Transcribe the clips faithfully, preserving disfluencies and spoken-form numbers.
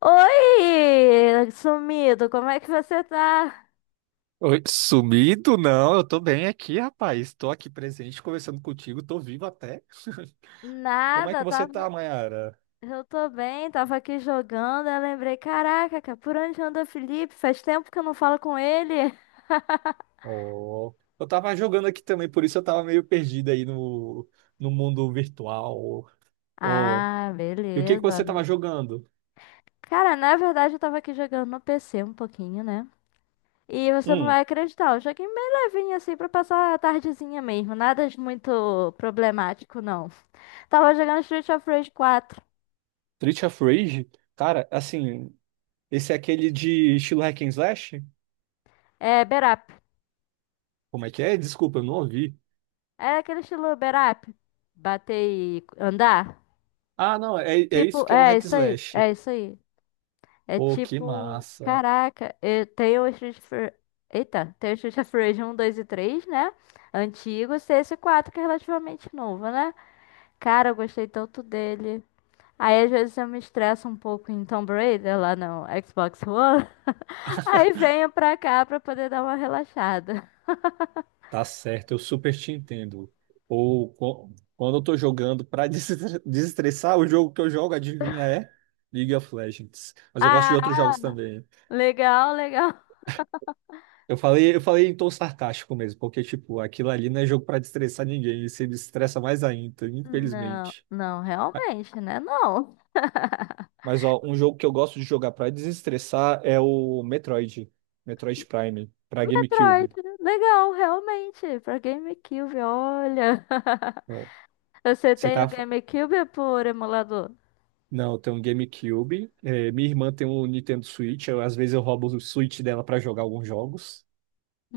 Oi, sumido, como é que você tá? Oi, sumido? Não, eu tô bem aqui, rapaz. Tô aqui presente, conversando contigo, tô vivo até. Como é que Nada, você tava... tá, Mayara? Eu tô bem, tava aqui jogando, eu lembrei, caraca, cara, por onde anda o Felipe? Faz tempo que eu não falo com ele. Oh, eu tava jogando aqui também, por isso eu tava meio perdido aí no, no mundo virtual. Oh, Ah, e o que que beleza. você tava jogando? Cara, na verdade eu tava aqui jogando no P C um pouquinho, né? E você não Hum. vai acreditar, eu joguei bem levinho assim pra passar a tardezinha mesmo, nada de muito problemático não. Tava jogando Street of Rage quatro, Street of Rage? Cara, assim, esse é aquele de estilo hack and slash? é, Berap. Como é que é? Desculpa, eu não ouvi. É aquele estilo berap. Bater e andar. Ah, não, é, é isso Tipo, que é o é hack isso aí. slash. É isso aí. É Pô, que tipo, massa. caraca, eu tenho o Street of Rage- Eita, tem o Street of Rage um, dois e três, né? Antigo, cs quatro, que é relativamente novo, né? Cara, eu gostei tanto dele. Aí às vezes eu me estresso um pouco em Tomb Raider lá no Xbox One. Aí venho pra cá pra poder dar uma relaxada. Tá certo, eu super te entendo. Ou co- quando eu tô jogando pra des- desestressar, o jogo que eu jogo, adivinha, é League of Legends. Mas eu gosto de outros Ah, jogos também. legal, legal. Eu falei, eu falei em tom sarcástico mesmo, porque, tipo, aquilo ali não é jogo pra desestressar ninguém, e se desestressa mais ainda, Não, infelizmente. não, Ah. realmente, né? Não. Mas, ó, um jogo que eu gosto de jogar pra desestressar é o Metroid, Metroid Prime, pra Metroid, GameCube. legal, realmente, pra GameCube, olha. Ó. Você Você tem o tá. GameCube por emulador? Não, eu tenho um GameCube. É, minha irmã tem um Nintendo Switch. Eu, às vezes eu roubo o Switch dela para jogar alguns jogos.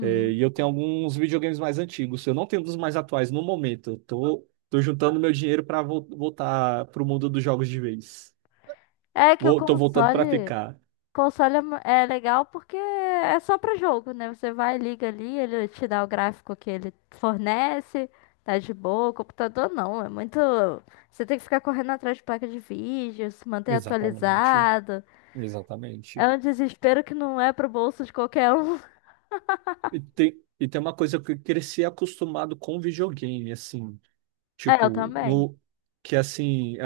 É, e eu tenho alguns videogames mais antigos. Eu não tenho um dos mais atuais no momento. Eu tô, tô juntando meu dinheiro para voltar pro mundo dos jogos de vez. É que o Vou, tô voltando para console, ficar. console é mu- é legal porque é só pra jogo, né? Você vai, liga ali, ele te dá o gráfico que ele fornece, tá de boa. O computador não, é muito. Você tem que ficar correndo atrás de placa de vídeo, se manter Exatamente. atualizado. É Exatamente. um desespero que não é pro bolso de qualquer um. E tem, e tem uma coisa que eu cresci acostumado com videogame, assim. É, eu Tipo, também. no, Que assim.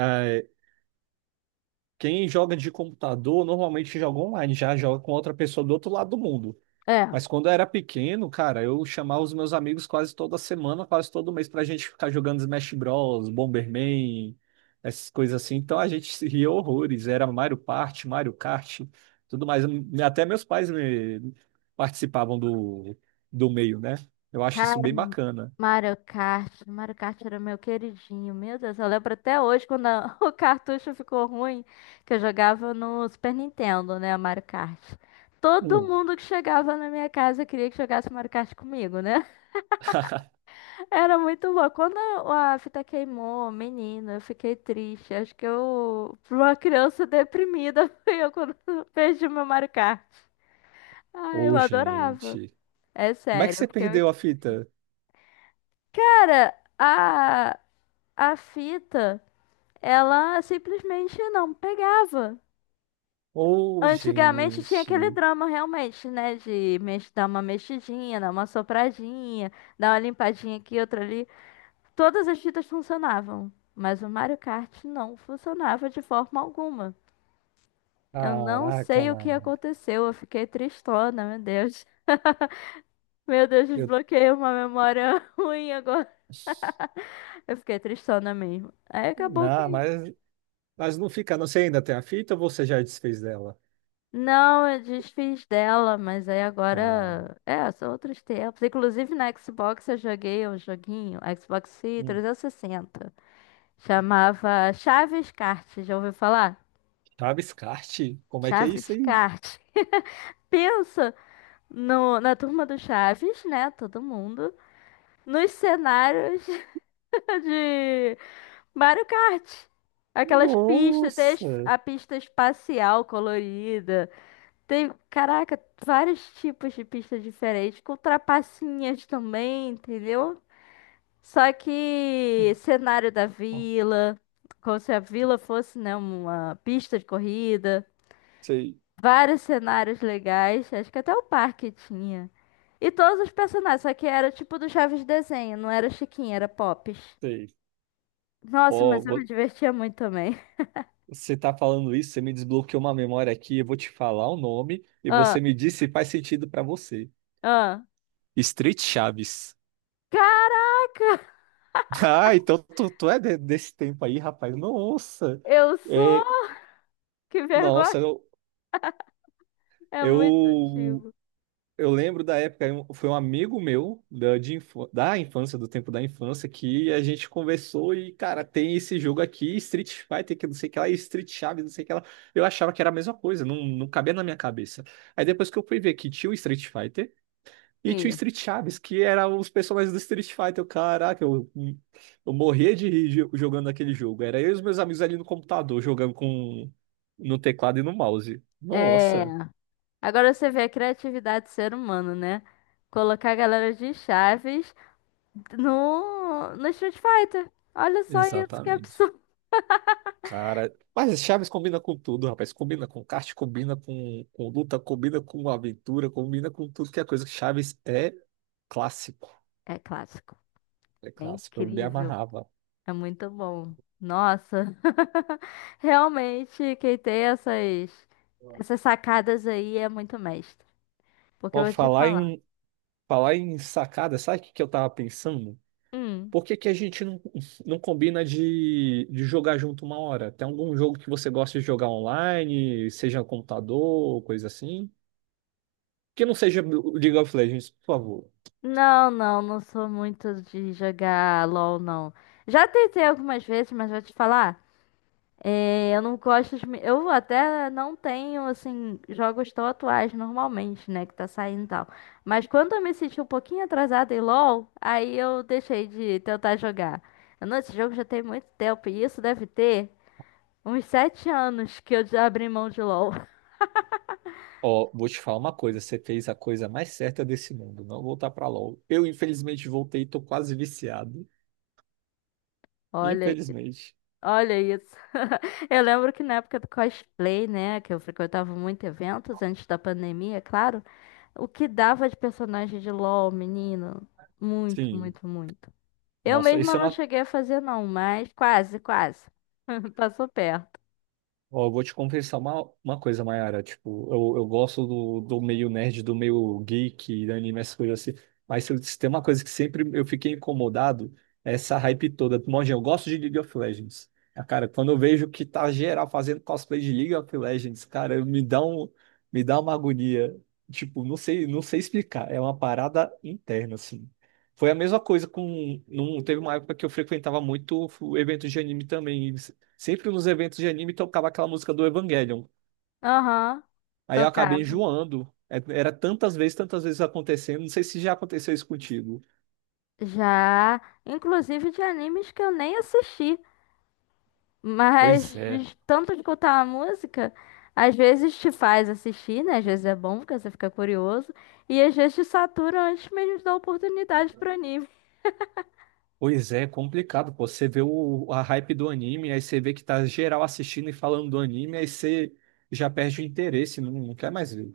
Quem joga de computador normalmente joga online, já joga com outra pessoa do outro lado do mundo. É. Mas quando eu era pequeno, cara, eu chamava os meus amigos quase toda semana, quase todo mês, pra gente ficar jogando Smash Bros, Bomberman, essas coisas assim. Então a gente se ria horrores. Era Mario Party, Mario Kart, tudo mais. Até meus pais me- Participavam do, do meio, né? Eu acho isso Cara, bem bacana. Mario Kart. Mario Kart era meu queridinho. Meu Deus, eu lembro até hoje quando a- o cartucho ficou ruim, que eu jogava no Super Nintendo, né, Mario Kart. Todo Hum. mundo que chegava na minha casa queria que jogasse Mario Kart comigo, né? Era muito bom. Quando a fita queimou, menina, eu fiquei triste. Acho que eu, pra uma criança deprimida, fui eu quando perdi meu Mario Kart. Ah, eu Ô, adorava. gente. É Como é que sério, você porque perdeu muito. a fita? Cara, a A fita, ela simplesmente não pegava. Ô, Antigamente tinha gente. aquele drama realmente, né? De mex- dar uma mexidinha, dar uma sopradinha, dar uma limpadinha aqui, outra ali. Todas as fitas funcionavam, mas o Mario Kart não funcionava de forma alguma. Eu não Caraca, sei o que mano. aconteceu, eu fiquei tristona, meu Deus. Meu Deus, Eu... desbloqueei uma memória ruim agora. Eu fiquei tristona mesmo. Aí acabou Não, que... mas, mas não fica. Não sei, ainda tem a fita ou você já desfez dela? Não, eu desfiz dela, mas aí Ah, agora. É, são outros tempos. Inclusive na Xbox eu joguei um joguinho, Xbox hum. três sessenta. Chamava Chaves Kart, já ouviu falar? Chaves Kart? Como é que é isso Chaves aí? Kart. Pensa no, na turma do Chaves, né? Todo mundo. Nos cenários de Mario Kart. Aquelas pistas, tem as- Nossa! a pista espacial colorida. Tem, caraca, vários tipos de pista diferentes, com trapacinhas também, entendeu? Só que cenário da vila, como se a vila fosse, né, uma pista de corrida, Sei, vários cenários legais, acho que até o parque tinha. E todos os personagens, só que era tipo do Chaves desenho, não era Chiquinha, era Pops. sei. Nossa, Ó, mas eu me vo- divertia muito também. você tá falando isso, você me desbloqueou uma memória aqui, eu vou te falar o nome e Ah, você me diz se faz sentido pra você. ah. Street Chaves. Cara, Ah, então tu, tu é de- desse tempo aí, rapaz. Nossa! eu sou! É, Que vergonha! nossa, eu, É muito eu antigo. eu lembro da época, um- foi um amigo meu da, de infância, da infância, do tempo da infância, que a gente conversou e, cara, tem esse jogo aqui, Street Fighter, que não sei o que lá, e Street Chaves, não sei o que lá. Eu achava que era a mesma coisa, não, não cabia na minha cabeça. Aí depois que eu fui ver que tinha o Street Fighter e tinha o Isso. Street Chaves, que eram os personagens do Street Fighter, eu, caraca, eu, hum, eu morria de rir jo- jogando aquele jogo. Era eu e os meus amigos ali no computador, jogando com no teclado e no mouse. É. Nossa, Agora você vê a criatividade do ser humano, né? Colocar a galera de Chaves no, no Street Fighter. Olha só isso, que exatamente. absurdo. Cara, mas Chaves combina com tudo, rapaz. Combina com kart, combina com, com luta, combina com aventura, combina com tudo que é coisa. Chaves é clássico. É clássico. É É clássico. Eu me incrível. amarrava. É muito bom. Nossa. Realmente, quem tem essas, essas sacadas aí é muito mestre. Porque eu Ó, vou te falar falar. em, falar em sacada, sabe o que, que eu tava pensando? Hum. Por que, que a gente não, não combina de, de jogar junto uma hora? Tem algum jogo que você gosta de jogar online, seja computador, coisa assim? Que não seja o League of Legends, por favor. Não, não, não sou muito de jogar LOL, não. Já tentei algumas vezes, mas vou te falar. É, eu não gosto de... Eu até não tenho, assim, jogos tão atuais normalmente, né? Que tá saindo e tal. Mas quando eu me senti um pouquinho atrasada em LoL, aí eu deixei de tentar jogar. Eu, Não, esse jogo já tem muito tempo. E isso deve ter uns sete anos que eu já abri mão de LoL. Ó, vou te falar uma coisa, você fez a coisa mais certa desse mundo, não voltar pra LoL. Eu, infelizmente, voltei, tô quase viciado. Olha, Infelizmente. olha isso. Eu lembro que na época do cosplay, né? Que eu frequentava muito eventos antes da pandemia, é claro. O que dava de personagem de LoL, menino? Muito, Sim. muito, muito. Eu Nossa, mesma isso é não uma. cheguei a fazer, não, mas quase, quase. Passou perto. Ó, eu vou te confessar uma, uma coisa, Mayara. Tipo, eu, eu gosto do, do meio nerd, do meio geek, da anime, essas coisas assim. Mas se eu- se tem uma coisa que sempre eu fiquei incomodado, é essa hype toda. Mojinho, eu gosto de League of Legends. Ah, cara, quando eu vejo que tá geral fazendo cosplay de League of Legends, cara, eu me dá um, me dá uma agonia. Tipo, não sei, não sei explicar. É uma parada interna, assim. Foi a mesma coisa com. Num, teve uma época que eu frequentava muito eventos de anime também. Sempre nos eventos de anime tocava aquela música do Evangelion. Aham, Aí eu acabei tocava. enjoando. É- Era tantas vezes, tantas vezes acontecendo. Não sei se já aconteceu isso contigo. Já, inclusive de animes que eu nem assisti, mas Pois é. de tanto de escutar a música, às vezes te faz assistir, né? Às vezes é bom, porque você fica curioso, e às vezes te satura antes mesmo de dar oportunidade pro anime. Pois é, é complicado, pô. Você vê o, a hype do anime, aí você vê que tá geral assistindo e falando do anime, aí você já perde o interesse, não, não quer mais ver.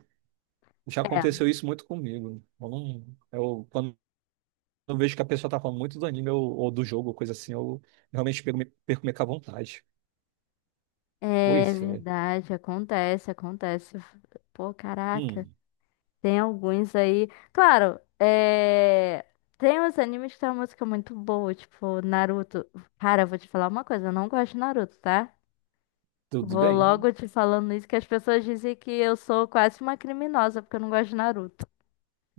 Já aconteceu isso muito comigo. Eu, não- eu- Quando eu vejo que a pessoa tá falando muito do anime ou, ou do jogo, ou coisa assim, eu realmente perco, perco meio que a vontade. É Pois é. verdade, acontece, acontece. Pô, caraca. Hum, Tem alguns aí. Claro, é... tem uns animes que tem uma música muito boa, tipo Naruto. Cara, eu vou te falar uma coisa, eu não gosto de Naruto, tá? tudo Vou bem? logo te falando isso, que as pessoas dizem que eu sou quase uma criminosa porque eu não gosto de Naruto.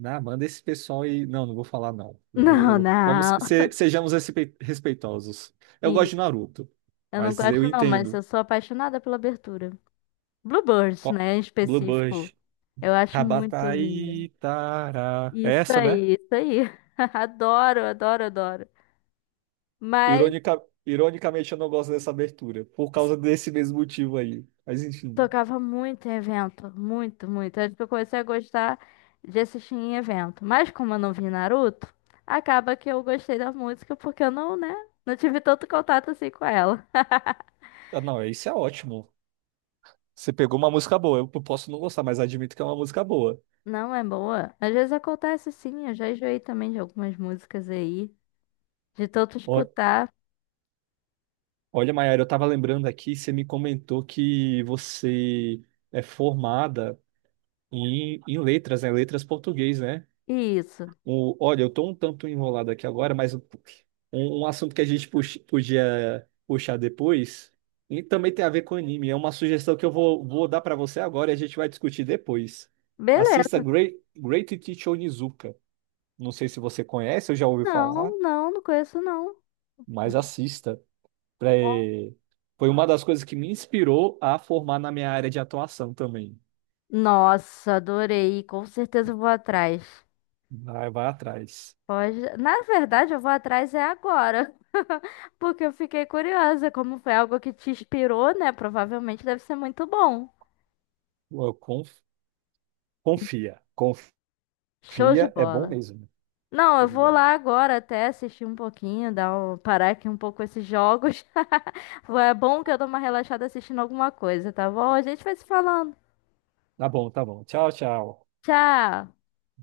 Ah, manda esse pessoal e. Não, não vou falar, não. Eu- Não, eu- Vamos, não. se- sejamos respe- respeitosos. Eu gosto de E Naruto, eu não mas eu gosto não, mas eu entendo. sou apaixonada pela abertura. Bluebirds, Ó, né, em específico. Bluebird. Eu acho muito linda. Rabataitara. É Isso essa, né? aí, isso aí. Adoro, adoro, adoro. Mas Ironica- ironicamente, eu não gosto dessa abertura, por causa desse mesmo motivo aí. Mas enfim. tocava muito em evento, muito, muito. Antes que eu comecei a gostar de assistir em evento. Mas como eu não vi Naruto, acaba que eu gostei da música porque eu não, né, não tive tanto contato assim com ela. Ah, não, isso é ótimo. Você pegou uma música boa. Eu posso não gostar, mas admito que é uma música boa. Não é boa? Às vezes acontece sim, eu já enjoei também de algumas músicas aí, de tanto Ó- escutar. Olha, Mayara, eu tava lembrando aqui, você me comentou que você é formada. E, e letras, né? Letras português, né? Isso. O, olha, eu tô um tanto enrolado aqui agora, mas um, um assunto que a gente pux- podia puxar depois, e também tem a ver com anime. É uma sugestão que eu vou, vou dar pra você agora e a gente vai discutir depois. Assista Beleza. Great, Great Teacher Onizuka. Não sei se você conhece ou já ouviu falar, Não, não, não conheço não. mas Vou- assista. É. Foi uma das coisas que me inspirou a formar na minha área de atuação também. Nossa, adorei. Com certeza eu vou atrás. Vai, vai atrás. Pode. Na verdade, eu vou atrás é agora. Porque eu fiquei curiosa, como foi algo que te inspirou, né? Provavelmente deve ser muito bom. Eu conf- Confia. Confia. Show de Fia é bom bola. mesmo. Né? Não, Foi eu de vou bola. lá agora até assistir um pouquinho, dar um- parar aqui um pouco esses jogos. É bom que eu dou uma relaxada assistindo alguma coisa, tá bom? A gente vai se falando. Tá bom, tá bom. Tchau, tchau. Tchau!